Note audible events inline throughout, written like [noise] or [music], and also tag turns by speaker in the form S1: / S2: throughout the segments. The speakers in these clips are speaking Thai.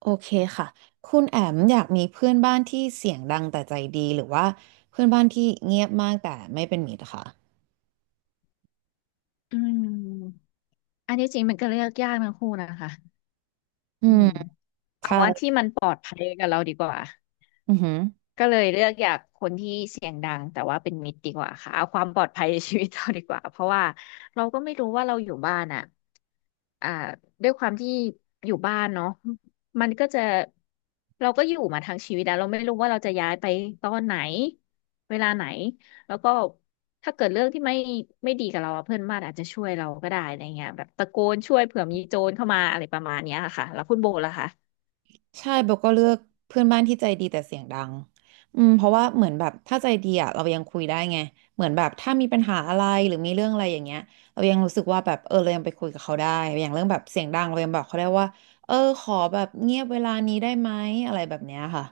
S1: โอเคค่ะ คุณแอมอยากมีเพื่อนบ้านที่เสียงดังแต่ใจดีหรือว่าเพื่อนบ้านที่เงียบมากแต่ไม่เป็นมิตรค่ะ
S2: อืมอันนี้จริงมันก็เลือกยากนะคู่นะคะ
S1: อื
S2: อื
S1: ม
S2: มเอา
S1: ใช่
S2: ว่าที่มันปลอดภัยกับเราดีกว่า
S1: อือฮึ
S2: ก็เลยเลือกอยากคนที่เสียงดังแต่ว่าเป็นมิตรดีกว่าค่ะเอาความปลอดภัยในชีวิตเราดีกว่าเพราะว่าเราก็ไม่รู้ว่าเราอยู่บ้านอ่ะอ่าด้วยความที่อยู่บ้านเนาะมันก็จะเราก็อยู่มาทั้งชีวิตแล้วเราไม่รู้ว่าเราจะย้ายไปตอนไหนเวลาไหนแล้วก็ถ้าเกิดเรื่องที่ไม่ดีกับเราอะเพื่อนบ้านอาจจะช่วยเราก็ได้อะไรเงี้ยแบบตะโกนช่วยเผื่อมีโจรเข้ามาอะไรประมาณเนี้ยค่ะแล้วคุณโบล่ะคะ
S1: ใช่เบลก็เลือกเพื่อนบ้านที่ใจดีแต่เสียงดังอืมเพราะว่าเหมือนแบบถ้าใจดีอ่ะเรายังคุยได้ไงเหมือนแบบถ้ามีปัญหาอะไรหรือมีเรื่องอะไรอย่างเงี้ยเรายังรู้สึกว่าแบบเออเรายังไปคุยกับเขาได้อย่างเรื่องแบบเสียงดังเรายังบอกเขาได้ว่าเออขอแบบเงียบเวลานี้ได้ไหมอะไรแบบเนี้ยค่ะ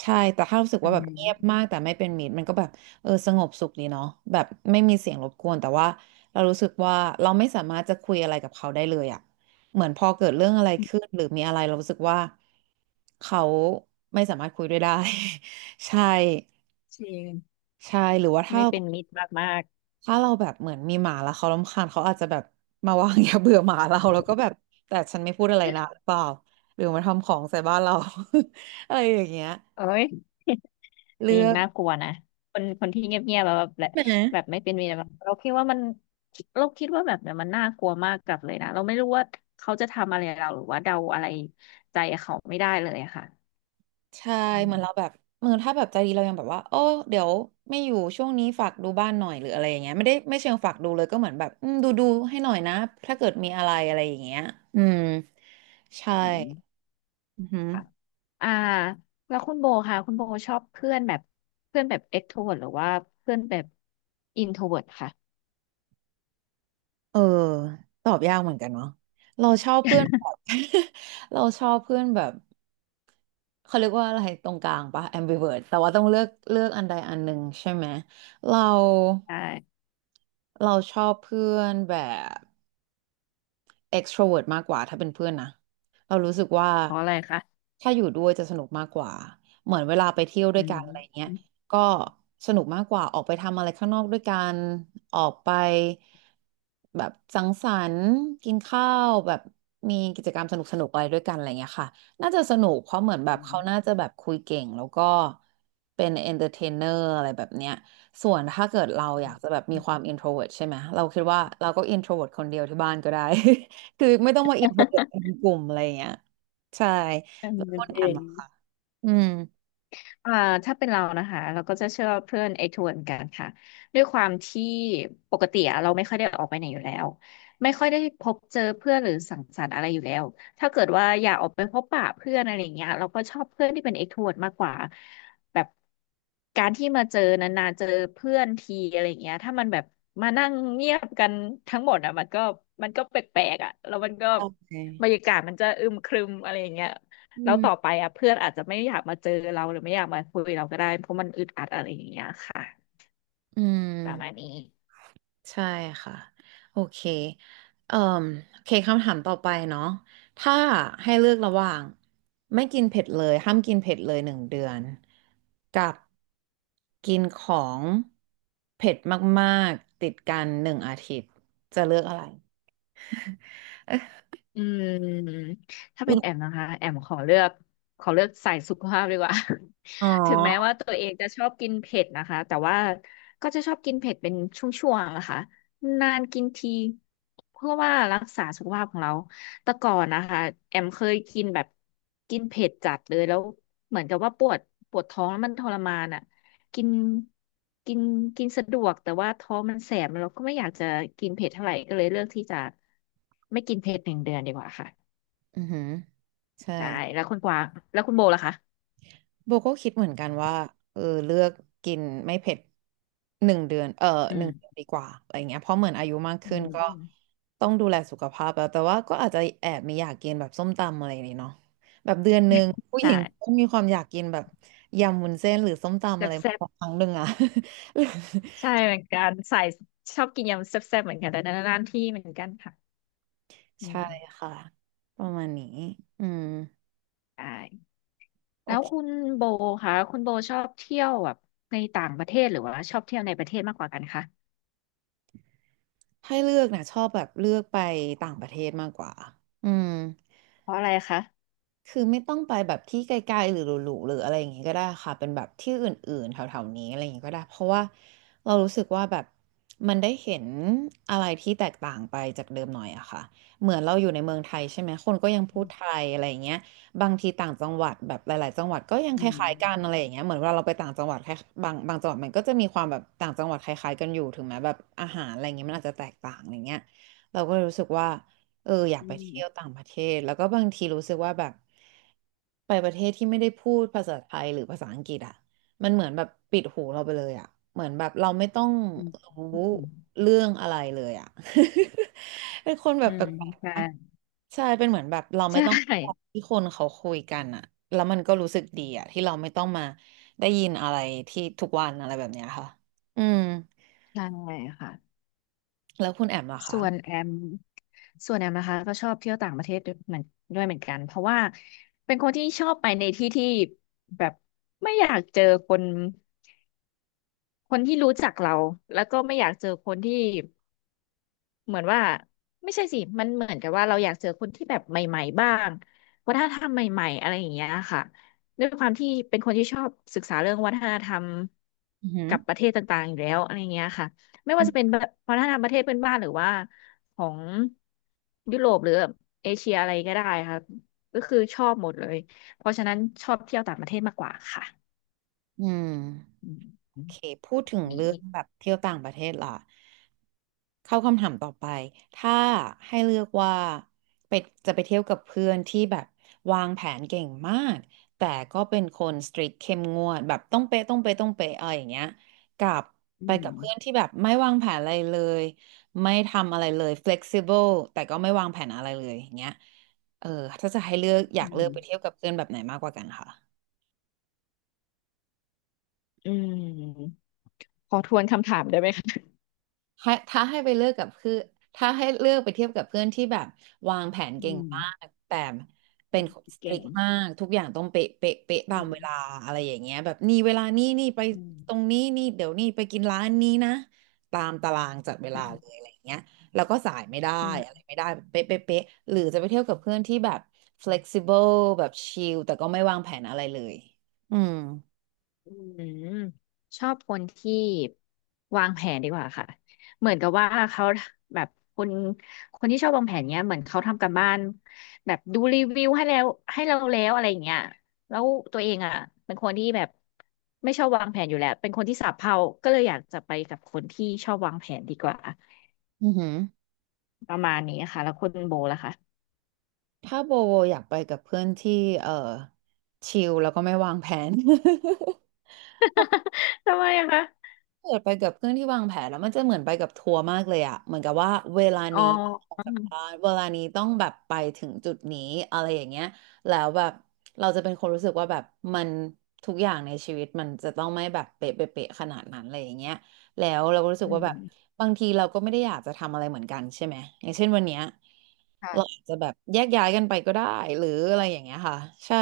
S1: ใช่แต่ถ้ารู้สึก
S2: อื
S1: ว่าแบบเงียบ
S2: ม
S1: มากแต่ไม่เป็นมิตรมันก็แบบเออสงบสุขดีเนาะแบบไม่มีเสียงรบกวนแต่ว่าเรารู้สึกว่าเราไม่สามารถจะคุยอะไรกับเขาได้เลยอ่ะ เหมือนพอเกิดเรื่องอะไรขึ้นหรือมีอะไรเรารู้สึกว่าเขาไม่สามารถคุยด้วยได้ [laughs] ใช่
S2: จริง
S1: ใช่หรือว่าถ้า
S2: ไม่เป็นมิตรมากๆ
S1: เราแบบเหมือนมีหมาแล้วเขารำคาญเขาอาจจะแบบมาวาง [laughs] ยาเบื่อหมาเราแล้วก็แบบแต่ฉันไม่พูดอะไรนะหรือเปล่าหรือมาทำของใส่บ้านเรา [laughs] อะไรอย่างเงี้ย
S2: เอ้ยนี่
S1: เลือก
S2: น่ากลัวนะคนคนที่เงียบๆแบบแบบ
S1: ใช่ไหม
S2: แบบไม่เป็นมีอะไรแบบเราคิดว่าแบบเนี่ยมันน่ากลัวมากกับเลยนะเราไม่รู้ว่าเขาจะทำอะไรเราหรือว่าเดาอะไรใจเขาไม่ได้เลยอะค่ะ
S1: ใช่
S2: อื
S1: เหมือ
S2: ม
S1: นเราแบบเหมือนถ้าแบบใจดีเรายังแบบว่าโอ้เดี๋ยวไม่อยู่ช่วงนี้ฝากดูบ้านหน่อยหรืออะไรอย่างเงี้ยไม่ได้ไม่เชิงฝากดูเลยก็เหมือนแบบอืมดูดูให้หน่อยนะถ้าเกิดมีอะไรอะไรอย่างเงี้ยอืมใช่
S2: อืม
S1: อือหือ
S2: ค่ะอ่าแล้วคุณโบค่ะคุณโบชอบเพื่อนแบบเพื่อนแบบเอ็กโทรเวิร์หรือว่าเพื่อนแบบอินโทรเวิร์ค่ะ
S1: เออตอบยากเหมือนกันเนาะเราชอบเพื่อนแบบ [laughs] เราชอบเพื่อนแบบเขาเรียกว่าอะไรตรงกลางปะ ambivert แต่ว่าต้องเลือกอันใดอันหนึ่งใช่ไหมเรา
S2: ใช่
S1: เราชอบเพื่อนแบบ extrovert มากกว่าถ้าเป็นเพื่อนนะเรารู้สึกว่า
S2: เพราะอะไรคะ
S1: ถ้าอยู่ด้วยจะสนุกมากกว่าเหมือนเวลาไปเที่ยวด้ว
S2: อื
S1: ยกั
S2: ม
S1: นอะไรเงี้ย
S2: อืม
S1: ก็สนุกมากกว่าออกไปทำอะไรข้างนอกด้วยกันออกไปแบบสังสรรค์กินข้าวแบบมีกิจกรรมสนุกสนุกอะไรด้วยกันอะไรเงี้ยค่ะน่าจะสนุกเพราะเหมือนแบ
S2: อื
S1: บเขาน่า
S2: ม
S1: จะแบบคุยเก่งแล้วก็เป็นเอนเตอร์เทนเนอร์อะไรแบบเนี้ยส่วนถ้าเกิดเรา
S2: อื
S1: อยากจะ
S2: ม
S1: แบบมีความ introvert ใช่ไหมเราคิดว่าเราก็ introvert คนเดียวที่บ้านก็ได้ คือไม่ต้องมาอินโทรเวิร์ตเป็นกลุ่มอะไรอย่างเงี้ยใช่แล้วก็
S2: จ
S1: แอ
S2: ริ
S1: ม
S2: ง
S1: อะค่ะอืม
S2: อ่าถ้าเป็นเรานะคะเราก็จะเชื่อเพื่อนไอ้ทวนกันค่ะด้วยความที่ปกติอะเราไม่ค่อยได้ออกไปไหนอยู่แล้วไม่ค่อยได้พบเจอเพื่อนหรือสังสรรค์อะไรอยู่แล้วถ้าเกิดว่าอยากออกไปพบปะเพื่อนอะไรอย่างเงี้ยเราก็ชอบเพื่อนที่เป็นเอ็กโทรดมากกว่าแบบการที่มาเจอนานๆเจอเพื่อนทีอะไรอย่างเงี้ยถ้ามันแบบมานั่งเงียบกันทั้งหมดอ่ะมันก็มันก็แปลกๆอ่ะแล้วมันก็
S1: โอเค
S2: บรรยากาศมันจะอึมครึมอะไรอย่างเงี้ย
S1: อื
S2: แล้วต่อไป
S1: ม
S2: อ่ะเพื่อนอาจจะไม่อยากมาเจอเราหรือไม่อยากมาคุยเราก็ได้เพราะมันอึดอัดอะไรอย่างเงี้ยค่ะ
S1: อืม
S2: ประมาณนี้
S1: ใช่ค่ะโอเคเอ่มโอเคคำถามต่อไปเนาะถ้าให้เลือกระหว่างไม่กินเผ็ดเลยห้ามกินเผ็ดเลยหนึ่งเดือนกับกินของเผ็ดมากๆติดกันหนึ่งอาทิตย์จะเลือกอะไรเอ๊ะ
S2: อืมถ้า
S1: คุ
S2: เป็
S1: ณ
S2: นแอมนะคะแอมขอเลือกสายสุขภาพดีกว่า
S1: อ๋อ
S2: [laughs] ถึงแม้ว่าตัวเองจะชอบกินเผ็ดนะคะแต่ว่าก็จะชอบกินเผ็ดเป็นช่วงๆนะคะนานกินทีเพื่อว่ารักษาสุขภาพของเราแต่ก่อนนะคะแอมเคยกินแบบกินเผ็ดจัดเลยแล้วเหมือนกับว่าปวดปวดท้องแล้วมันทรมานอ่ะ กินกินกินสะดวกแต่ว่าท้องมันแสบเราก็ไม่อยากจะกินเผ็ดเท่าไหร่ก็เลยเลือกที่จะไม่กินเผ็ดหนึ่งเดือนดีกว่าค่ะ
S1: อือหือใช่
S2: ใช่แล้วคุณกวางแล้วคุณโบล่ะคะ
S1: โบก็คิดเหมือนกันว่าเออเลือกกินไม่เผ็ดหนึ่งเดือนเออ
S2: อื
S1: ห
S2: ม
S1: นึ่งเดือนดีกว่าอะไรเงี้ยเพราะเหมือนอายุมาก
S2: อื
S1: ขึ้น
S2: ม
S1: ก็
S2: อืม
S1: ต้องดูแลสุขภาพแล้วแต่ว่าก็อาจจะแอบมีอยากกินแบบส้มตำอะไรนี่เนาะแบบเดือนหนึ่งผู้ห
S2: ใช่
S1: ญิงก็มีความอยากกินแบบยำวุ้นเส้นหรือส้มตำ
S2: แซ่
S1: อะไร
S2: บ
S1: มา
S2: แซ่บ
S1: สักครั้งหนึ่งอะ [laughs]
S2: ใช่เหมือนกันใส่ชอบกินยำแซ่บแซ่บเหมือนกันแต่นานๆที่เหมือนกันค่ะอื
S1: ใช่
S2: ม
S1: ค่ะประมาณนี้อืม
S2: ใช่
S1: โอ
S2: แล้วคุ
S1: เค
S2: ณโบคะคุณโบชอบเที่ยวแบบในต่างประเทศหรือว่าชอบเที่ยวในประเทศมากกว่ากันคะ
S1: ให้เลือกนะชอบแบบเลือกไปต่างประเทศมากกว่าอืม
S2: เพราะอะไรคะ
S1: คือไม่ต้องไปแบบที่ไกลๆหรือหรูๆหรืออะไรอย่างงี้ก็ได้ค่ะเป็นแบบที่อื่นๆแถวๆนี้อะไรอย่างงี้ก็ได้เพราะว่าเรารู้สึกว่าแบบมันได้เห็นอะไรที่แตกต่างไปจากเดิมหน่อยอะค่ะเหมือนเราอยู่ในเมืองไทยใช่ไหมคนก็ยังพูดไท
S2: อ
S1: ยอะไรอย่างเงี้ยบางทีต่างจังหวัดแบบหลายๆจังหวัดก็ยัง
S2: ื
S1: คล้า
S2: ม
S1: ยๆกันอะไรอย่างเงี้ยเหมือนเวลาเราไปต่างจังหวัดแค่บางจังหวัดมันก็จะมีความแบบต่างจังหวัดคล้ายๆกันอยู่ถึงแม้แบบอาหารอะไรอย่างเงี้ยมันอาจจะแตกต่างอะไรเงี้ยเราก็เลยรู้สึกว่า เอออยาก
S2: อื
S1: ไป
S2: ม
S1: เที่ยวต่างประเทศแล้วก็บางทีรู้สึกว่าแบบไปประเทศที่ไม่ได้พูดภาษาไทยหรือภาษาอังกฤษอ่ะมันเหมือนแบบปิดหูเราไปเลยอ่ะเหมือนแบบเราไม่ต้อง
S2: อืมอ
S1: รู้
S2: ืม
S1: เรื่องอะไรเลยอ่ะ [laughs] เป็นคนแบ
S2: อื
S1: บแป
S2: ม
S1: ลก
S2: ใช่
S1: ๆอะใช่เป็นเหมือนแบบเราไม่
S2: ใช่
S1: ต้องฟังที่คนเขาคุยกันอ่ะแล้วมันก็รู้สึกดีอ่ะที่เราไม่ต้องมาได้ยินอะไรที่ทุกวันอะไรแบบเนี้ยค่ะอืม
S2: ใช่ค่ะ
S1: แล้วคุณแอมล่ะคะ
S2: ส่วนแอมส่วนแอมนะคะก็ชอบเที่ยวต่างประเทศด้วยเหมือนกันเพราะว่าเป็นคนที่ชอบไปในที่ที่แบบไม่อยากเจอคนคนที่รู้จักเราแล้วก็ไม่อยากเจอคนที่ เหมือนว่าไม่ใช่สิ มันเหมือนกับว่าเราอยากเจอคนที่แบบใหม่ๆบ้างวัฒนธรรมใหม่ๆอะไรอย่างเงี้ยค่ะด้วยความที่เป็นคนที่ชอบศึกษาเรื่องวัฒนธรรม
S1: อือหือ
S2: กับประเทศต่างๆอยู่แล้วอะไรเงี้ยค่ะไม่ว่าจะเป็นแบบวัฒนธรรมประเทศเพื่อนบ้านหรือว่าของยุโรปหรือเอเชียอะไรก็ได้ค่ะก็คือชอบหมดเลยเพราะฉะนั้นชอบเที่ยวต่างประเทศมากกว่าค่ะ
S1: อืม
S2: อืม
S1: โอเคพูดถึง
S2: นี่
S1: เรื่องแบบเที่ยวต่างประเทศล่ะเข้าคำถามต่อไปถ้าให้เลือกว่าไปจะไปเที่ยวกับเพื่อนที่แบบวางแผนเก่งมากแต่ก็เป็นคนสตรีทเข้มงวดแบบต้องเป๊ะต้องเป๊ะต้องเป๊ะอะไรอย่างเงี้ยกับ
S2: อื
S1: ไป
S2: ม
S1: กับเพื่อนที่แบบไม่วางแผนอะไรเลยไม่ทำอะไรเลย flexible แต่ก็ไม่วางแผนอะไรเลยอย่างเงี้ยเออถ้าจะให้เลือกอยา
S2: อื
S1: กเลือกไปเที่ยว
S2: ม
S1: กับเพื่อนแบบไหนมากกว่ากันคะ
S2: อืมขอทวนคำถามได้ไหมคะ
S1: ให้ถ้าให้ไปเลือกกับคือถ้าให้เลือกไปเทียบกับเพื่อนที่แบบวางแผน
S2: อื
S1: เก่ง
S2: ม
S1: มากแต่เป็
S2: อื
S1: น
S2: ม
S1: สตริ
S2: เก่ง
S1: กมากทุกอย่างต้องเป๊ะเป๊ะเป๊ะตา
S2: อื
S1: มเวลา
S2: ม
S1: อะไรอย่างเงี้ยแบบนี่เวลานี่นี่ไป
S2: อืม
S1: ตรงนี้นี่เดี๋ยวนี่ไปกินร้านนี้นะตามตารางจัดเว
S2: อื
S1: ลาเลย
S2: ม
S1: อะไรอย่างเงี้ยแล้วก็สายไม่ได้
S2: อื
S1: อะไร
S2: ม
S1: ไม่ได้แบบเป๊ะเป๊ะเป๊ะหรือจะไปเที่ยวกับเพื่อนที่แบบ flexible แบบชิลแต่ก็ไม่วางแผนอะไรเลยอืม
S2: อืมอชอบคนที่วางแผนดีกว่าค่ะเหมือนกับว่าเขาแบบคนคนที่ชอบวางแผนเนี้ยเหมือนเขาทำกัรบ้านแบบดูรีวิวให้แล้วให้เราแล้วอะไรอย่างเงี้ยแล้วตัวเองอ่ะเป็นคนที่แบบไม่ชอบวางแผนอยู่แล้ว เป็นคนที่สับเพร่าก็เลยอยากจะไปกับคนที่ชอบวางแผนดีกว่า
S1: อือหือ
S2: ประมาณนี้ค่ะ แล้วคุณโบล่ะคะ
S1: ถ้าโบอยากไปกับเพื่อนที่เออชิลแล้วก็ไม่วางแผน [laughs]
S2: [laughs] ทำไมอะคะ
S1: เกิดไปกับเพื่อนที่วางแผนแล้วมันจะเหมือนไปกับทัวร์มากเลยอะเหมือนกับว่าเวลา
S2: อ๋อ
S1: นี้ออก
S2: อื
S1: จาก
S2: ม
S1: บ้านเวลานี้ต้องแบบไปถึงจุดนี้อะไรอย่างเงี้ยแล้วแบบเราจะเป็นคนรู้สึกว่าแบบมันทุกอย่างในชีวิตมันจะต้องไม่แบบเป๊ะเป๊ะเป๊ะขนาดนั้นอะไรอย่างเงี้ยแล้วเราก็รู้สึ
S2: อื
S1: กว่าแบ
S2: ม
S1: บบางทีเราก็ไม่ได้อยากจะทำอะไรเหมือนกันใช่ไหมอย่างเช่นวันเนี้ย เรา
S2: ค่ะ
S1: อาจจะแบบแยกย้ายกันไปก็ได้หรืออะไรอย่างเงี้ยค่ะใช่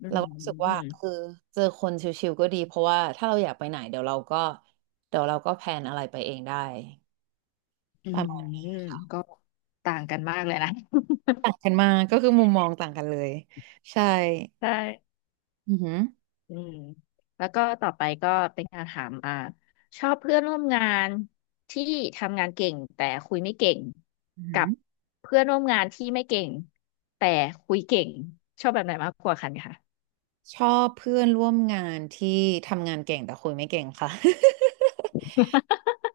S2: อื
S1: เรา
S2: ม
S1: ก็รู้สึกว่า
S2: อืม
S1: คือเจอคนชิวๆก็ดีเพราะว่าถ้าเราอยากไปไหนเดี๋ยวเราก็แพลนอะไรไปเองได้
S2: อื
S1: ประ
S2: ม
S1: มาณนี้
S2: ก็ต่างกันมากเลยนะ [laughs]
S1: ต่างกันมากก็คือมุมมองต่างกันเลยใช่
S2: ใช่
S1: อือหือ
S2: อืมแล้วก็ต่อไปก็เป็นการถามอ่าชอบเพื่อนร่วมงานที่ทำงานเก่งแต่คุยไม่เก่ง
S1: อือหื
S2: กั
S1: อ
S2: บเพื่อนร่วมงานที่ไม่เก่งแต่คุยเก่งชอบแบบไหนมากกว่ากันคะ
S1: ชอบเพื่อนร่วมงานที่ทำงานเก่งแต่คุยไม่เก่งค่ะ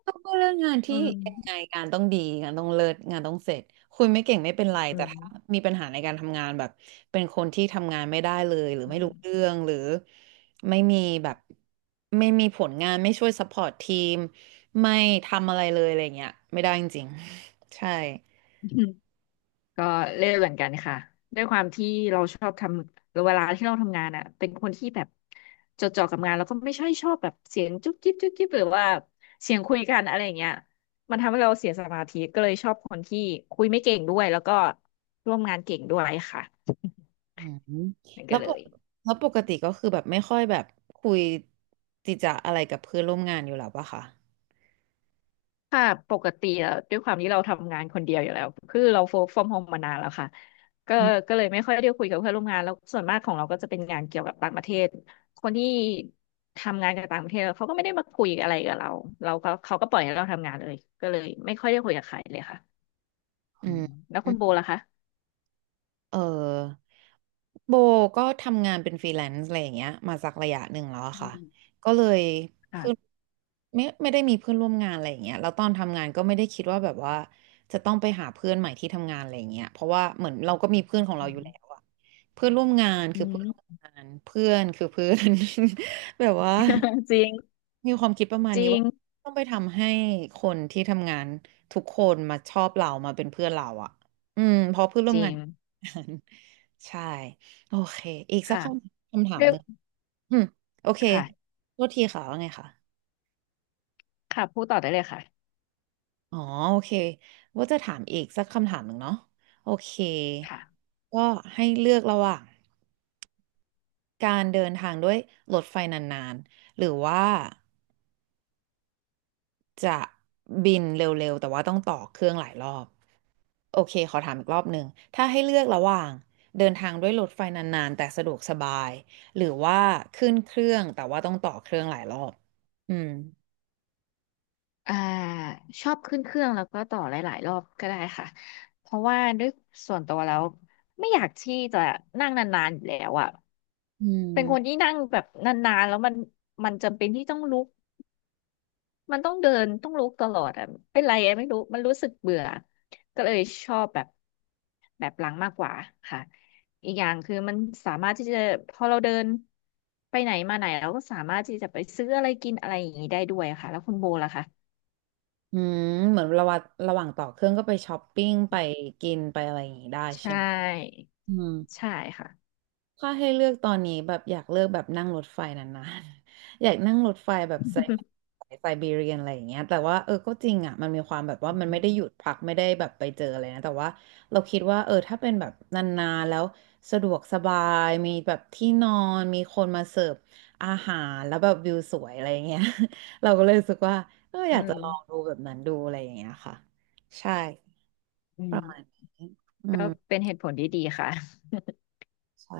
S1: ต้องพูดเรืองงาน
S2: อื
S1: ที่
S2: ม
S1: ยังไงงานต้องดีงานต้องเลิศงานต้องเสร็จคุณไม่เก่งไม่เป็นไร
S2: อื
S1: แต่
S2: ม
S1: ถ้ามีปัญหาในการทำงานแบบเป็นคนที่ทำงานไม่ได้เลยหรือไม่
S2: อื
S1: รู้เรื่องหรือไม่มีแบบไม่มีผลงานไม่ช่วยซัพพอร์ตทีมไม่ทำอะไรเลยอะไรเงี้ยไม่ได้จริงๆ [laughs] ใช่
S2: ม ก็เล่นเหมือนกันค่ะด้วยความที่เราชอบทำเวลาที่เราทำงานอ่ะเป็นคนที่แบบจดจ่อกับงานแล้วก็ไม่ใช่ชอบแบบเสียงจุ๊บจิ๊บจุ๊บจิ๊บหรือว่าเสียงคุยกันอะไรอย่างเงี้ยมันทำให้เราเสียสมาธิก็เลยชอบคนที่คุยไม่เก่งด้วยแล้วก็ร่วมงานเก่งด้วยค่ะ
S1: อืม
S2: นั่น
S1: แล้
S2: ก็
S1: ว
S2: เล
S1: ปก
S2: ย
S1: แล้วปกติก็คือแบบไม่ค่อยแบบคุยจิจะอะไรกับเพื่อนร่วมงานอยู่แล้วปะคะ
S2: ค่ะปกติแล้วด้วยความที่เราทำงานคนเดียวอยู่แล้วคือเราโฟกฟอร์มโฮมมานานแล้วค่ะก็
S1: อืม
S2: ก็เลยไม่ค่อยได้คุยกับเพื่อนร่วมงานแล้วส่วนมากของเราก็จะเป็นงานเกี่ยวกับต่างประเทศคนที่ทำงานกับต่างประเทศเขาก็ไม่ได้มาคุยอะไรกับเราเราก็เขาก็ปล่อยให้เราทำงานเลยก็เลยไม่ค่อยได้คุยกับใครเลยค่ะอื
S1: อื
S2: ม
S1: ม
S2: แล้วคุณโบล่ะคะ
S1: เออโบก็ทำงานเป็นฟรีแลนซ์อะไรอย่างเงี้ยมาสักระยะหนึ่งแล้วอะ
S2: อื
S1: ค่ะ
S2: ม
S1: ก็เลยเพื่อน
S2: ค่ะ
S1: ไม่ได้มีเพื่อนร่วมงานอะไรอย่างเงี้ยแล้วตอนทำงานก็ไม่ได้คิดว่าแบบว่าจะต้องไปหาเพื่อนใหม่ที่ทำงานอะไรอย่างเงี้ยเพราะว่าเหมือนเราก็มีเพื่อนของเรา
S2: อื
S1: อยู่
S2: ม
S1: แล้
S2: [laughs]
S1: วอะเพื่อนร่วมงาน
S2: อื
S1: คือเพื่อน
S2: ม
S1: ร่วมงานเพื่อนคือเพื่อน [laughs] แบบว่า
S2: [laughs] จริง
S1: มีความคิดประมาณ
S2: จ
S1: นี้
S2: ริง
S1: ว่าต้องไปทำให้คนที่ทำงานทุกคนมาชอบเรามาเป็นเพื่อนเราอะอืมเพราะเพื่อนร่
S2: จ
S1: วม
S2: ริ
S1: งาน
S2: ง
S1: ใช่โอเคอีกสัก
S2: ค่ะ
S1: คำถาม
S2: ด้วย
S1: หนึ่งอืมโอเค
S2: ค่ะ
S1: โทษทีค่ะว่าไงค่ะ
S2: ค่ะพูดต่อได้เลยค่ะ
S1: อ๋อโอเคว่าจะถามอีกสักคำถามหนึ่งเนาะโอเค
S2: ค่ะ
S1: ก็ให้เลือกระหว่างการเดินทางด้วยรถไฟนานๆหรือว่า จะบินเร็วๆแต่ว่าต้องต่อเครื่องหลายรอบโอเคขอถามอีกรอบหนึ่งถ้าให้เลือกระหว่างเดินทางด้วยรถไฟนานๆแต่สะดวกสบายหรือว่าขึ้นเครื่องแต่ว่าต้องต่อเครื่องหลายรอบอืม
S2: อ่าชอบขึ้นเครื่องแล้วก็ต่อหลายๆรอบก็ได้ค่ะเพราะว่าด้วยส่วนตัวแล้วไม่อยากที่จะนั่งนานๆอยู่แล้วอ่ะ
S1: อื
S2: เป็นคนที่
S1: ม
S2: นั่งแบบนานๆแล้วมันมันจำเป็นที่ต้องลุกมันต้องเดินต้องลุกตลอดอ่ะเป็นไรอะไม่รู้มันรู้สึกเบื่อก็เลยชอบแบบหลังมากกว่าค่ะอีกอย่างคือมันสามารถที่จะพอเราเดินไปไหนมาไหนเราก็สามารถที่จะไปซื้ออะไรกินอะไรอย่างนี้ได้ด้วยค่ะแล้วคุณโบล่ะคะ
S1: อืมเหมือนระหว่างต่อเครื่องก็ไปช้อปปิ้งไปกินไปอะไรอย่างงี้ได้
S2: ใช
S1: ใช่ไหม
S2: ่
S1: อืม
S2: ใช่ค่ะ
S1: ถ้าให้เลือกตอนนี้แบบอยากเลือกแบบนั่งรถไฟนานๆ [laughs] อยากนั่งรถไฟแบบไซ
S2: [laughs]
S1: ไซบีเรียนอะไรอย่างเงี้ยแต่ว่าก็จริงอ่ะมันมีความแบบว่ามันไม่ได้หยุดพักไม่ได้แบบไปเจออะไรนะแต่ว่าเราคิดว่าถ้าเป็นแบบนานๆแล้วสะดวกสบายมีแบบที่นอนมีคนมาเสิร์ฟอาหารแล้วแบบวิวสวยอะไรอย่างเงี้ย [laughs] เราก็เลยรู้สึกว่าอ
S2: อื
S1: ยากจะ
S2: ม
S1: ลองดูแบบนั้นดูอะไรอย่างเงี้ยค่ะใช่
S2: อื
S1: ป
S2: ม
S1: ระมาณนี้อื
S2: ก็
S1: ม
S2: เป็นเหตุผลที่ดีค่ะ
S1: ใช่